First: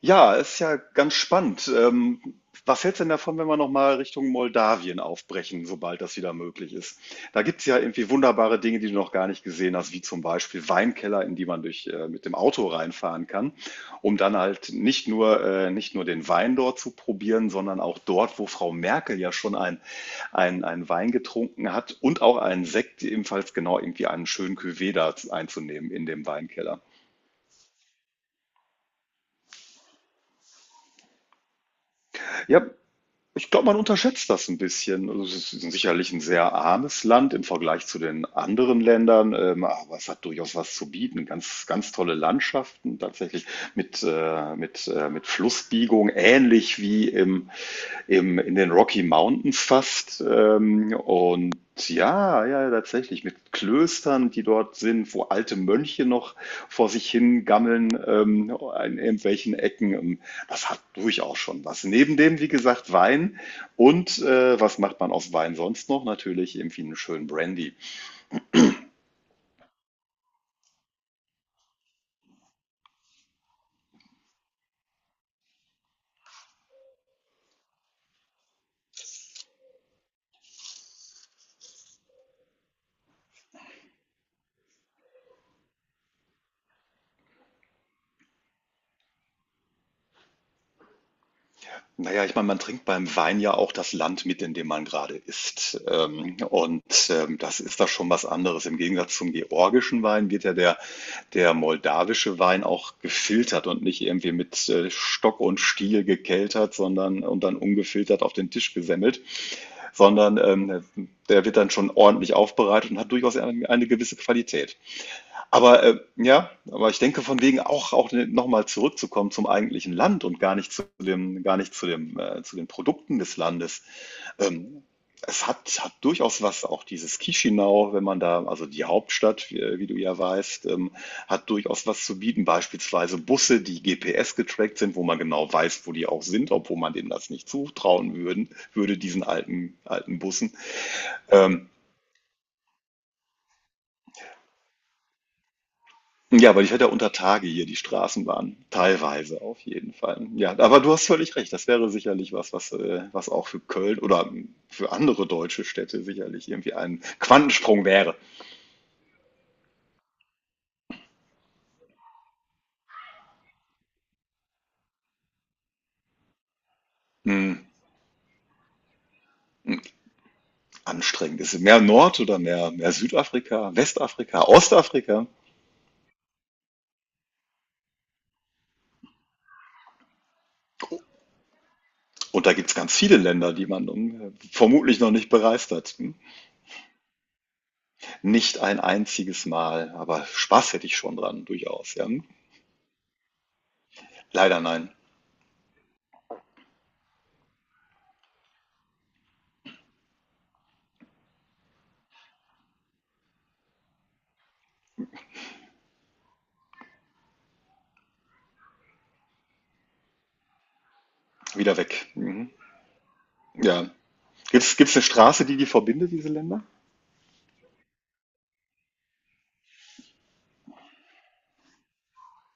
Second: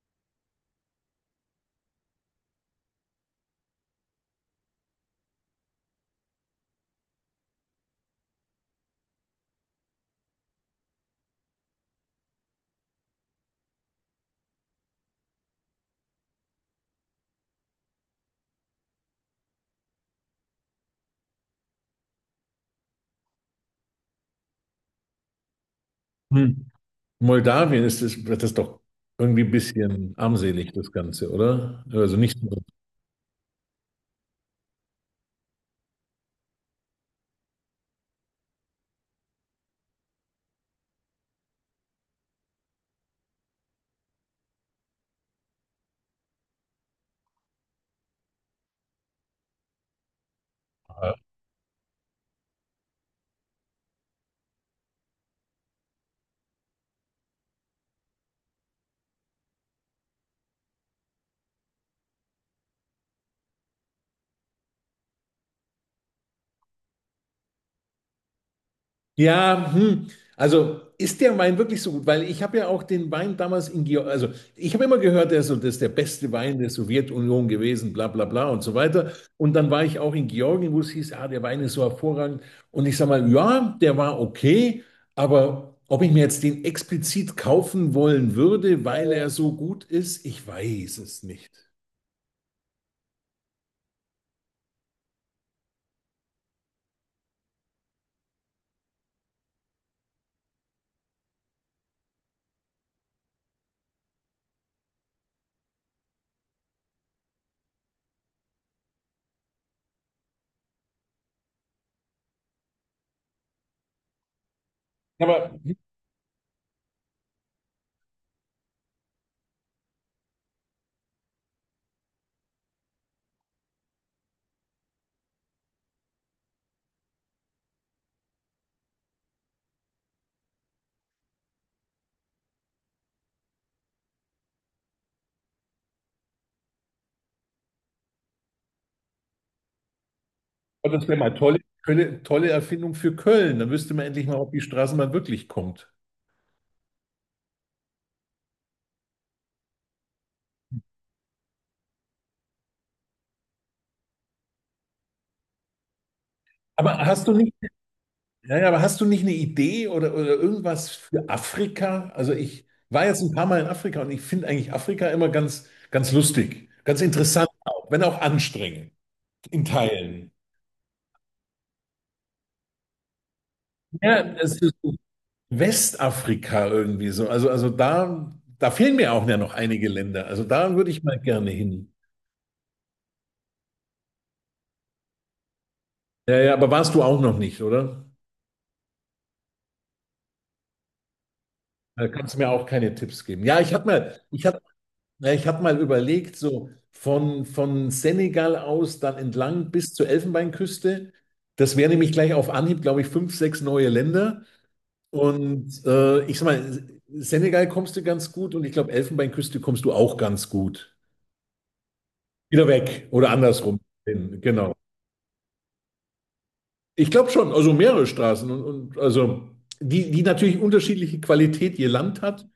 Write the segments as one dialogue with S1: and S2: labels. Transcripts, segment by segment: S1: Ja, ist ja ganz spannend. Was hältst du denn davon, wenn wir nochmal Richtung Moldawien aufbrechen, sobald das wieder möglich ist? Da gibt es ja irgendwie wunderbare Dinge, die du noch gar nicht gesehen hast, wie zum Beispiel Weinkeller, in die man mit dem Auto reinfahren kann, um dann halt nicht nur den Wein dort zu probieren, sondern auch dort, wo Frau Merkel ja schon ein Wein getrunken hat und auch einen Sekt, ebenfalls genau irgendwie einen schönen Cuvée da einzunehmen in dem
S2: Hm.
S1: Weinkeller.
S2: Moldawien ist das ist doch irgendwie ein bisschen armselig, das Ganze, oder? Also nicht so.
S1: Ja, ich glaube, man unterschätzt das ein bisschen. Also es ist sicherlich ein sehr armes Land im Vergleich zu den anderen Ländern, aber es hat durchaus was zu bieten. Ganz, ganz tolle Landschaften tatsächlich mit Flussbiegung, ähnlich wie in den Rocky Mountains fast.
S2: Total.
S1: Ja, ja, tatsächlich mit Klöstern, die dort sind, wo alte Mönche noch vor sich hin gammeln in irgendwelchen Ecken. Das hat durchaus schon was. Neben dem, wie gesagt, Wein. Und was macht man aus Wein sonst noch? Natürlich irgendwie einen schönen Brandy.
S2: Ja, hm. Also ist der Wein wirklich so gut? Weil ich habe ja auch den Wein damals in Georgien, also ich habe immer gehört, der ist so, das ist der beste Wein der Sowjetunion gewesen, bla bla bla und so weiter. Und dann war ich auch in Georgien, wo es hieß, ah, der Wein ist so hervorragend. Und ich sage mal, ja, der war okay, aber ob ich mir jetzt den explizit kaufen wollen würde, weil er so gut ist, ich weiß es nicht.
S1: Naja, ich meine, man trinkt beim Wein ja auch das Land mit, in dem man gerade ist. Das ist da schon was anderes. Im Gegensatz zum georgischen Wein der moldawische Wein auch gefiltert und nicht irgendwie mit Stock und Stiel gekeltert, sondern und dann ungefiltert auf den Tisch gesemmelt, sondern der wird dann schon ordentlich aufbereitet und hat durchaus eine gewisse Qualität.
S2: Aber
S1: Aber ja, aber ich denke, von wegen auch auch noch mal zurückzukommen zum eigentlichen Land und gar nicht zu dem, zu den Produkten des Landes. Ähm, Es hat durchaus was, auch dieses Chișinău, wenn man da, also die Hauptstadt, wie du ja weißt, hat durchaus was zu bieten. Beispielsweise Busse, die GPS getrackt sind, wo man genau weiß, wo die auch sind, obwohl man denen das nicht zutrauen würden, würde diesen alten Bussen.
S2: oh, das wäre mal
S1: Ähm,
S2: tolle Erfindung für Köln. Dann wüsste man endlich mal, ob die Straßenbahn wirklich kommt.
S1: Ja, weil ich hatte ja unter Tage hier die Straßenbahn, teilweise auf jeden Fall. Ja, aber du hast völlig recht, das wäre sicherlich was, was auch für Köln oder für andere deutsche Städte sicherlich irgendwie
S2: Aber
S1: ein
S2: hast du nicht,
S1: Quantensprung wäre.
S2: ja, ja, aber hast du nicht eine Idee oder irgendwas für Afrika? Also ich war jetzt ein paar Mal in Afrika und ich finde eigentlich Afrika immer ganz, ganz lustig, ganz interessant,
S1: Hm,
S2: auch, wenn auch anstrengend in Teilen.
S1: anstrengend. Ist es mehr Nord- oder mehr Südafrika,
S2: Ja,
S1: Westafrika,
S2: es ist so
S1: Ostafrika?
S2: Westafrika irgendwie so. Also da fehlen mir auch ja noch einige Länder. Also da würde ich mal gerne hin.
S1: Und da gibt's ganz viele Länder, die man vermutlich noch nicht bereist hat. Hm?
S2: Ja, ja, aber warst du auch noch nicht, oder?
S1: Nicht ein einziges Mal, aber Spaß hätte ich schon dran, durchaus.
S2: Da
S1: Ja?
S2: kannst du mir auch keine Tipps geben. Ja,
S1: Leider nein,
S2: ich hab mal überlegt, so von Senegal aus dann entlang bis zur Elfenbeinküste. Das wäre nämlich gleich auf Anhieb, glaube ich, fünf, sechs neue Länder. Und ich sag mal, Senegal kommst du ganz gut und ich glaube, Elfenbeinküste kommst du auch ganz gut.
S1: wieder weg. Mhm.
S2: Wieder weg oder andersrum.
S1: Ja,
S2: Hin, genau.
S1: gibt's eine Straße, die die verbindet, diese Länder?
S2: Ich glaube schon, also mehrere Straßen und die natürlich unterschiedliche Qualität je Land hat.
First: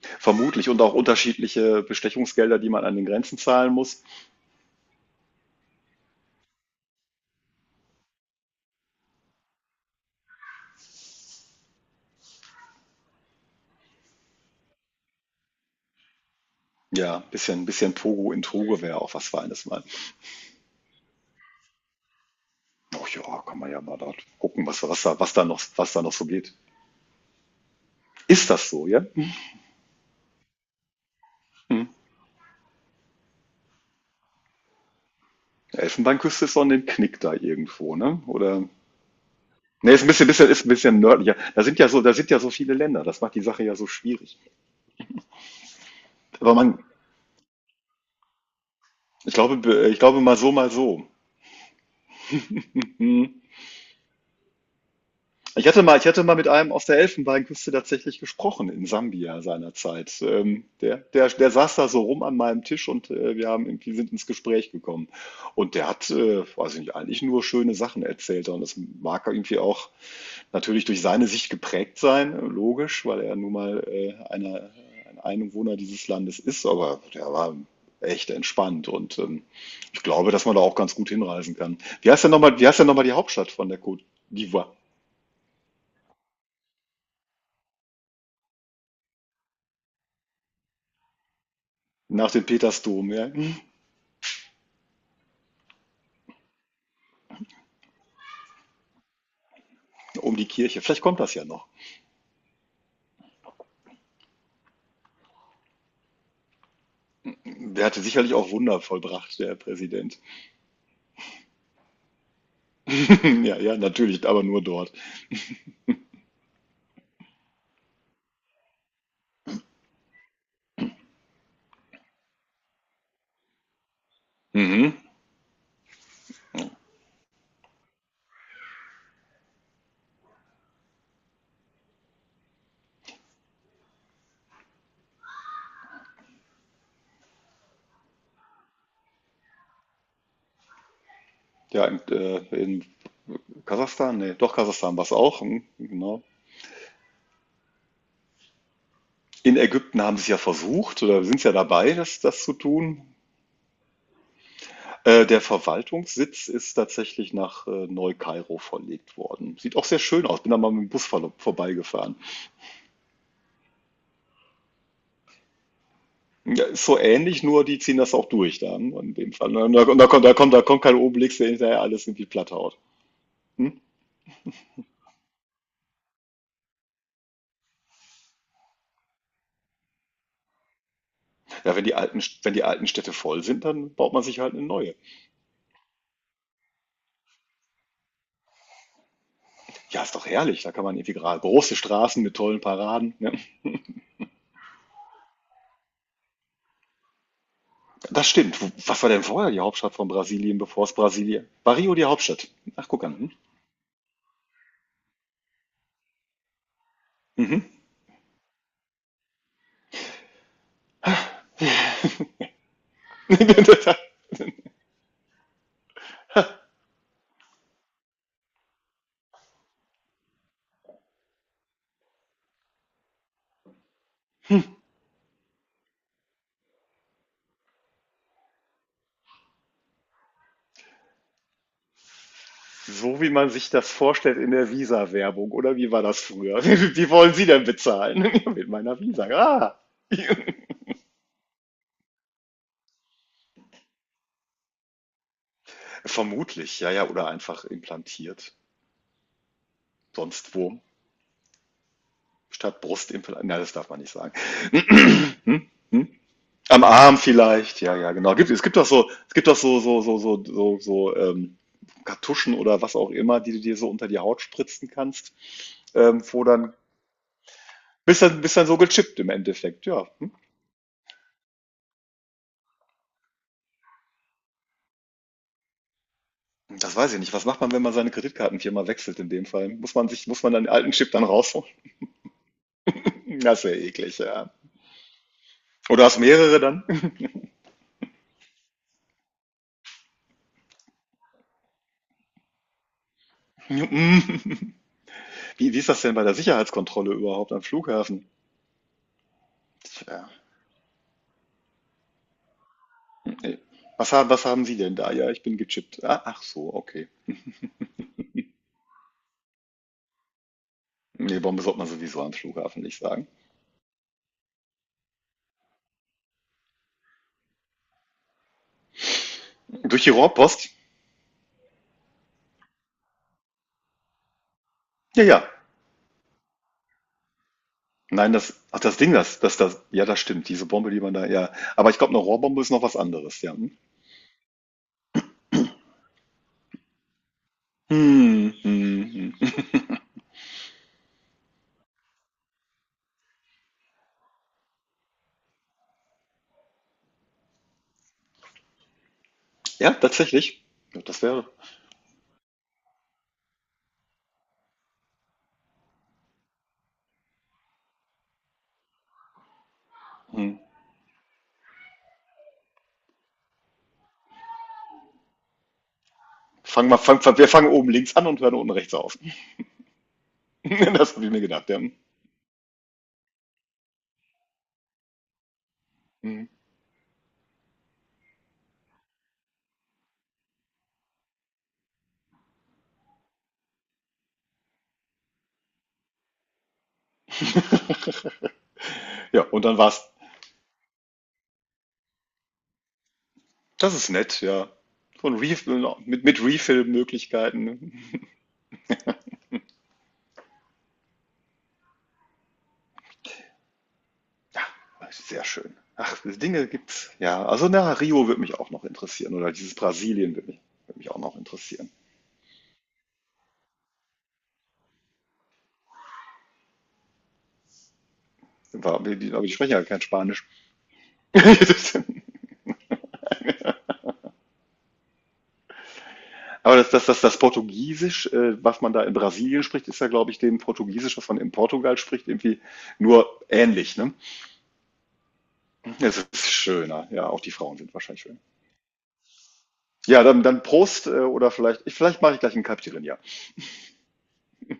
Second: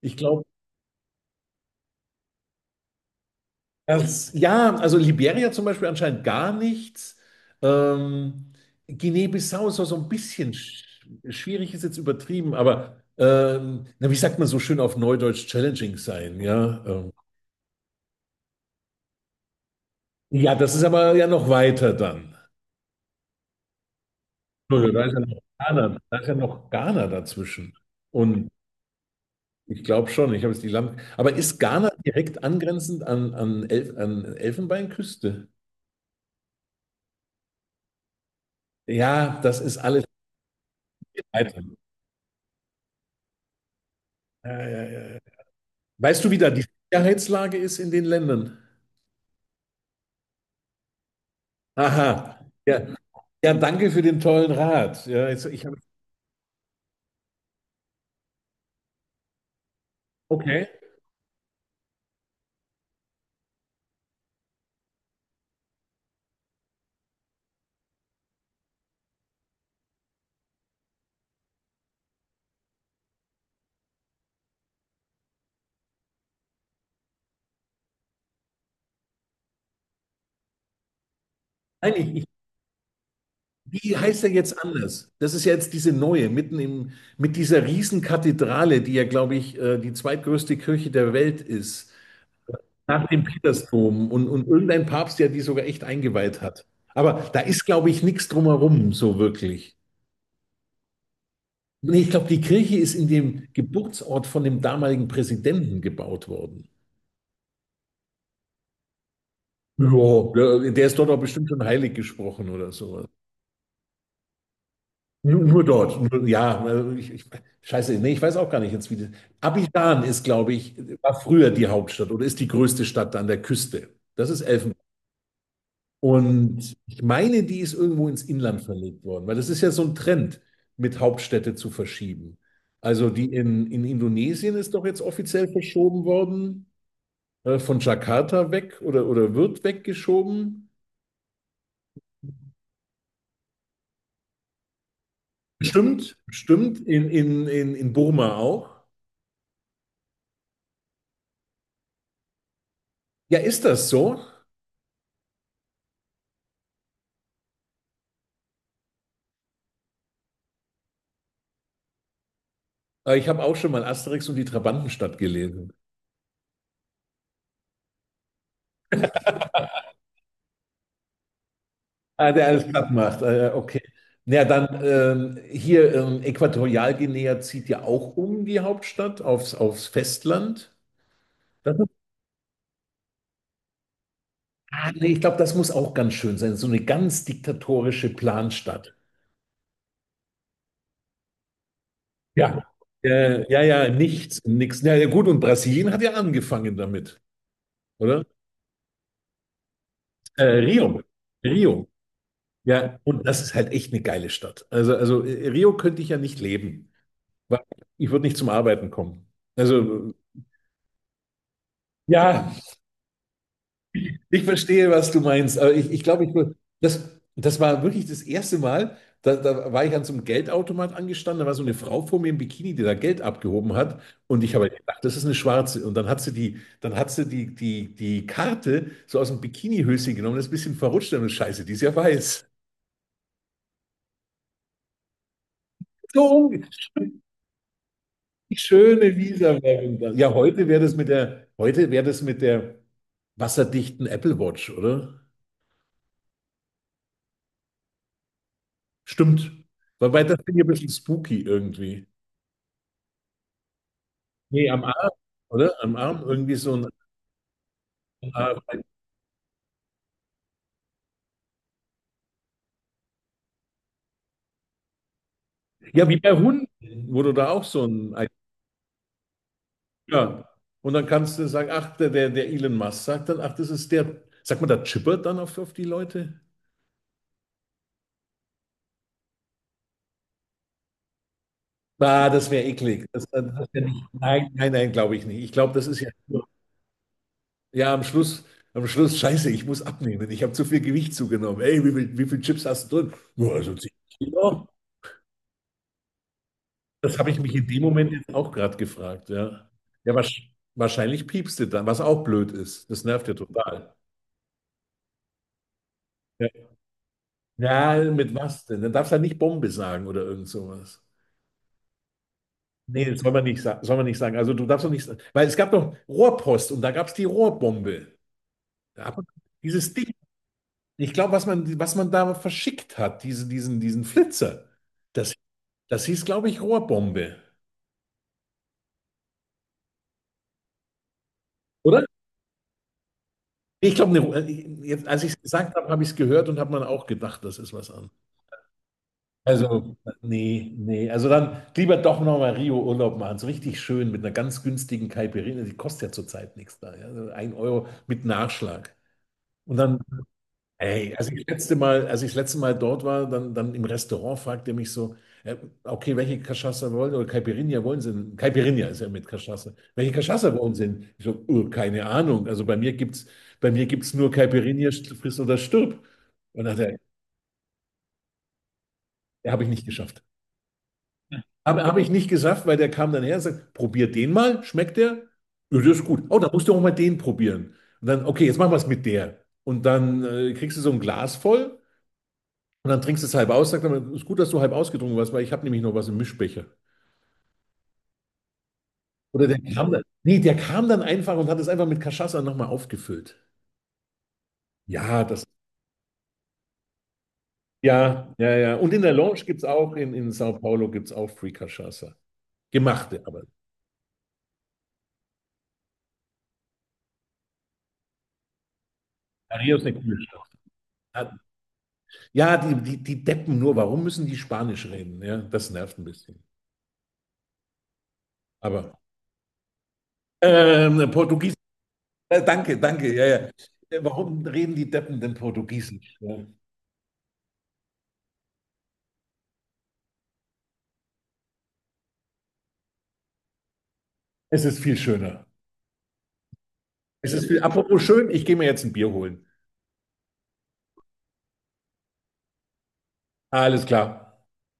S2: Ich glaube,
S1: Vermutlich und auch unterschiedliche Bestechungsgelder, die man an den Grenzen zahlen muss.
S2: das, ja, also Liberia zum Beispiel anscheinend gar nichts. Ähm, Guinea-Bissau ist auch so ein bisschen schwierig, ist jetzt übertrieben, aber na, wie sagt man so schön auf Neudeutsch, challenging sein, ja.
S1: Ja, bisschen Togo, in Togo wäre auch was Feines mal.
S2: Ja, das ist aber ja noch weiter dann.
S1: Ach ja, kann man ja mal dort gucken, was
S2: Entschuldigung,
S1: was da noch
S2: Da
S1: so
S2: ist ja
S1: geht.
S2: noch Ghana dazwischen. Und
S1: Ist das so, ja?
S2: ich glaube schon, ich habe jetzt die Land. Aber ist
S1: Mhm.
S2: Ghana direkt angrenzend an Elfenbeinküste?
S1: Elfenbeinküste ist doch 'nen Knick da irgendwo, ne? Oder
S2: Ja, das ist
S1: ne, ist
S2: alles
S1: ein bisschen bisschen ist 'n bisschen nördlicher.
S2: weiter.
S1: Da sind ja so viele Länder. Das macht die Sache ja so schwierig.
S2: Ja, ja, ja. Weißt du, wie da
S1: Aber
S2: die
S1: man,
S2: Sicherheitslage ist in den Ländern?
S1: ich glaube, mal so, mal so.
S2: Aha. Ja,
S1: Mhm.
S2: ja, danke für den tollen Rat.
S1: Ich hatte mal, mit einem aus der Elfenbeinküste tatsächlich gesprochen in Sambia seinerzeit.
S2: Okay.
S1: Der saß da so rum an meinem Tisch und wir haben irgendwie sind ins Gespräch gekommen. Und der hat, weiß ich nicht, eigentlich nur schöne Sachen erzählt. Und das mag irgendwie auch natürlich durch seine Sicht geprägt sein, logisch, weil er nun mal ein Einwohner dieses Landes ist. Aber der war echt entspannt und ich glaube, dass man da auch ganz gut hinreisen kann.
S2: Nein,
S1: Wie
S2: ich,
S1: heißt
S2: ich,
S1: denn nochmal, wie heißt denn nochmal die Hauptstadt von der
S2: wie
S1: Côte
S2: heißt er jetzt
S1: d'Ivoire?
S2: anders? Das ist ja jetzt diese neue, mit dieser Riesenkathedrale, die ja, glaube ich, die zweitgrößte Kirche der Welt ist,
S1: Nach dem
S2: nach
S1: Petersdom,
S2: dem
S1: ja.
S2: Petersdom und irgendein Papst, der die sogar echt eingeweiht hat. Aber da ist, glaube ich, nichts drumherum, so wirklich.
S1: Um die Kirche. Vielleicht kommt das ja noch.
S2: Nee, ich glaube, die Kirche ist in dem Geburtsort von dem damaligen Präsidenten gebaut worden.
S1: Der hatte sicherlich auch Wunder vollbracht, der Präsident.
S2: Ja, der ist dort auch bestimmt schon heilig gesprochen oder sowas.
S1: Ja, ja, natürlich, aber nur dort.
S2: Nur, nur dort. Nur, ja, also scheiße, nee, ich weiß auch gar nicht jetzt, wie das. Abidjan ist, glaube ich, war früher die Hauptstadt oder ist die größte Stadt an der Küste. Das ist Elfenbein.
S1: Mhm.
S2: Und ich meine, die ist irgendwo ins Inland verlegt worden, weil das ist ja so ein Trend, mit Hauptstädte zu verschieben. Also die in Indonesien ist doch jetzt offiziell verschoben worden, von Jakarta weg oder wird weggeschoben.
S1: Ja, in Kasachstan, nee, doch Kasachstan war es auch. Mhm,
S2: Stimmt,
S1: genau.
S2: stimmt, in Burma auch.
S1: In Ägypten haben sie es ja versucht oder sind es ja dabei, das zu tun.
S2: Ja, ist das so?
S1: Der Verwaltungssitz ist tatsächlich nach Neu-Kairo verlegt worden. Sieht auch sehr schön aus. Bin da mal mit dem Bus vorbeigefahren.
S2: Ich habe auch schon mal Asterix und die Trabantenstadt gelesen.
S1: Ja, ist so ähnlich, nur die ziehen das auch durch dann in dem Fall. Und da kommt kein Obelix, der hinterher alles irgendwie
S2: Ah, der
S1: platt
S2: alles
S1: haut.
S2: platt macht. Okay.
S1: Hm?
S2: Na ja, dann hier Äquatorialguinea zieht ja auch um die Hauptstadt aufs Festland.
S1: Ja,
S2: Das ist,
S1: wenn die alten Städte voll sind, dann baut man sich halt eine
S2: ah,
S1: neue.
S2: nee, ich glaube, das muss auch ganz schön sein. So eine ganz diktatorische Planstadt.
S1: Ja, ist doch herrlich. Da kann man irgendwie gerade große Straßen mit tollen
S2: Ja.
S1: Paraden. Ne?
S2: Ja, nichts. Ja, ja, gut, und Brasilien hat ja angefangen damit, oder?
S1: Das stimmt. Wo- Was war denn vorher die Hauptstadt von Brasilien, bevor es
S2: Rio.
S1: Brasilien? War
S2: Rio.
S1: Rio die Hauptstadt? Ach,
S2: Ja,
S1: guck
S2: und
S1: an.
S2: das ist halt echt eine geile Stadt. Also Rio könnte ich ja nicht leben, weil
S1: Hm?
S2: ich würde nicht zum Arbeiten kommen. Also, ja,
S1: Mhm.
S2: ich verstehe, was du meinst, aber ich glaube, das, das war wirklich das erste Mal, da war ich an so einem Geldautomat angestanden, da war so eine Frau vor mir im Bikini, die da Geld abgehoben hat und ich habe halt gedacht, das ist eine Schwarze und dann hat die Karte so aus dem Bikinihöschen genommen, das ist ein bisschen verrutscht und Scheiße, die ist ja weiß.
S1: So wie man sich das vorstellt in der Visa-Werbung, oder wie war das
S2: So,
S1: früher? Wie
S2: um-
S1: wollen Sie denn bezahlen?
S2: Die
S1: Mit meiner
S2: schöne
S1: Visa. Ah,
S2: Visa-Werbung. Das. Ja, heute wäre das mit der wasserdichten Apple Watch, oder?
S1: vermutlich, ja, ja, oder einfach implantiert.
S2: Stimmt. Wobei das
S1: Sonst
S2: finde ich ein
S1: wo.
S2: bisschen spooky irgendwie.
S1: Statt Brustimplantat. Nein, das darf man nicht sagen.
S2: Nee, am Arm,
S1: Hm?
S2: oder? Am
S1: Hm?
S2: Arm irgendwie so
S1: Am
S2: ein.
S1: Arm vielleicht, ja, ja, genau. Gibt, es gibt doch so, es gibt doch so, so, so, so, so, so Kartuschen oder was auch immer, die du dir so unter die Haut spritzen kannst,
S2: Ja, wie bei
S1: wo
S2: Hunden,
S1: dann
S2: wo du da auch so ein.
S1: bist dann so gechippt im Endeffekt, ja. Hm?
S2: Ja. Und dann kannst du sagen, ach, der Elon Musk sagt dann, ach, das ist der. Sagt man da chippert dann auf die Leute?
S1: Das weiß ich nicht. Was macht man, wenn man seine Kreditkartenfirma wechselt in dem Fall? Muss man dann den alten Chip dann rausholen?
S2: Ah, das wäre eklig. Das
S1: Das wäre
S2: wär nicht,
S1: eklig,
S2: nein,
S1: ja.
S2: nein, nein, glaube ich nicht. Ich glaube, das ist
S1: Oder
S2: ja.
S1: hast mehrere dann?
S2: Ja, am Schluss, scheiße, ich muss abnehmen. Ich habe zu viel Gewicht zugenommen. Ey, wie viel Chips hast du drin? Nur also 10 Kilo.
S1: Wie ist das denn bei der Sicherheitskontrolle
S2: Das habe ich
S1: überhaupt
S2: mich
S1: am
S2: in dem Moment
S1: Flughafen?
S2: jetzt auch gerade gefragt, ja. Ja,
S1: Tja,
S2: wahrscheinlich piepst du dann, was auch blöd ist. Das nervt ja
S1: nee.
S2: total.
S1: Was haben Sie denn da? Ja, ich bin gechippt. Ah, ach
S2: Ja,
S1: so, okay.
S2: ja, mit was denn? Dann darfst du ja nicht Bombe sagen oder irgend sowas.
S1: Nee, Bombe sollte man sowieso am Flughafen nicht
S2: Nee, das
S1: sagen.
S2: soll man nicht sagen. Soll man nicht sagen. Also du darfst doch nicht sagen. Weil es gab doch Rohrpost und da gab es die Rohrbombe. Da hat man dieses
S1: Durch
S2: Ding.
S1: die Rohrpost?
S2: Ich glaube, was man da verschickt hat, diesen Flitzer,
S1: Ja,
S2: das.
S1: ja.
S2: Das hieß, glaube ich, Rohrbombe,
S1: Nein, das Ding, ja, das stimmt. Diese Bombe, die man da, ja. Aber ich
S2: oder?
S1: glaube, eine Rohrbombe ist noch was anderes, ja. Hm,
S2: Ich glaube, jetzt, als ich es gesagt habe, habe ich es gehört und habe man auch gedacht, das ist was an.
S1: hm, hm. hm.
S2: Also, nee, nee. Also dann lieber doch nochmal Rio Urlaub machen. So richtig schön mit einer ganz günstigen Caipirinha. Die kostet ja zurzeit nichts da. Ja? Also 1 Euro mit Nachschlag. Und
S1: Ja,
S2: dann
S1: tatsächlich. Ja,
S2: ey,
S1: das wäre,
S2: als ich das letzte Mal dort war, dann im Restaurant fragte er mich so, äh, okay, welche Cachaça wollen oder Caipirinha wollen Sie denn? Caipirinha ist ja mit Cachaça. Welche
S1: hm.
S2: Cachaça wollen Sie denn? Ich so, keine Ahnung. Also bei mir gibt's nur Caipirinha, friss oder stirb. Und dann hat
S1: Fangen
S2: er,
S1: wir, fang, fang, Wir fangen oben links an und hören unten rechts auf.
S2: ja, habe ich nicht geschafft.
S1: Das habe ich mir gedacht, ja.
S2: Aber habe ich nicht geschafft, weil der kam dann her und sagt, probier den mal, schmeckt der? Ja, das ist gut. Oh,
S1: Hm.
S2: dann musst du auch mal den probieren. Und dann, okay, jetzt machen wir es mit der. Und dann kriegst du so ein Glas voll. Und dann trinkst du es halb aus, sagt man, ist gut, dass du halb ausgetrunken warst, weil ich habe nämlich noch was im Mischbecher.
S1: Ja,
S2: Oder der
S1: und dann
S2: kam dann,
S1: war's.
S2: nee, der kam dann einfach und hat es einfach mit Cachaça nochmal aufgefüllt.
S1: Das ist nett, ja.
S2: Ja,
S1: So 'n
S2: das,
S1: Refill mit Refill-Möglichkeiten. Ne?
S2: ja, ja, ja. Und in der Lounge gibt es auch, in Sao Paulo gibt es auch free Cachaça. Gemachte, aber.
S1: Sehr schön. Ach, diese Dinge gibt's. Ja, also, na, Rio würde mich auch noch interessieren oder
S2: Ja,
S1: dieses
S2: Rio ist eine coole
S1: Brasilien
S2: Stadt.
S1: würde mich auch
S2: Ja,
S1: noch interessieren.
S2: ja, die Deppen nur, warum müssen die Spanisch reden? Ja, das nervt ein bisschen. Aber
S1: Aber die sprechen ja kein Spanisch.
S2: Portugiesisch, danke, danke, ja, ja. Warum reden die Deppen denn Portugiesisch? Ja.
S1: Aber das Portugiesisch, was man da in Brasilien spricht, ist ja, glaube ich, dem Portugiesisch, was man in Portugal spricht, irgendwie nur ähnlich, ne?
S2: Es ist viel schöner.
S1: Es ist schöner. Ja,
S2: Es
S1: auch
S2: ist
S1: die
S2: viel.
S1: Frauen sind
S2: Apropos
S1: wahrscheinlich
S2: schön,
S1: schön.
S2: ich gehe mir jetzt ein Bier holen.
S1: Ja, dann Prost, oder vielleicht ich vielleicht mache ich gleich ein 'n Caipirinha.
S2: Alles klar.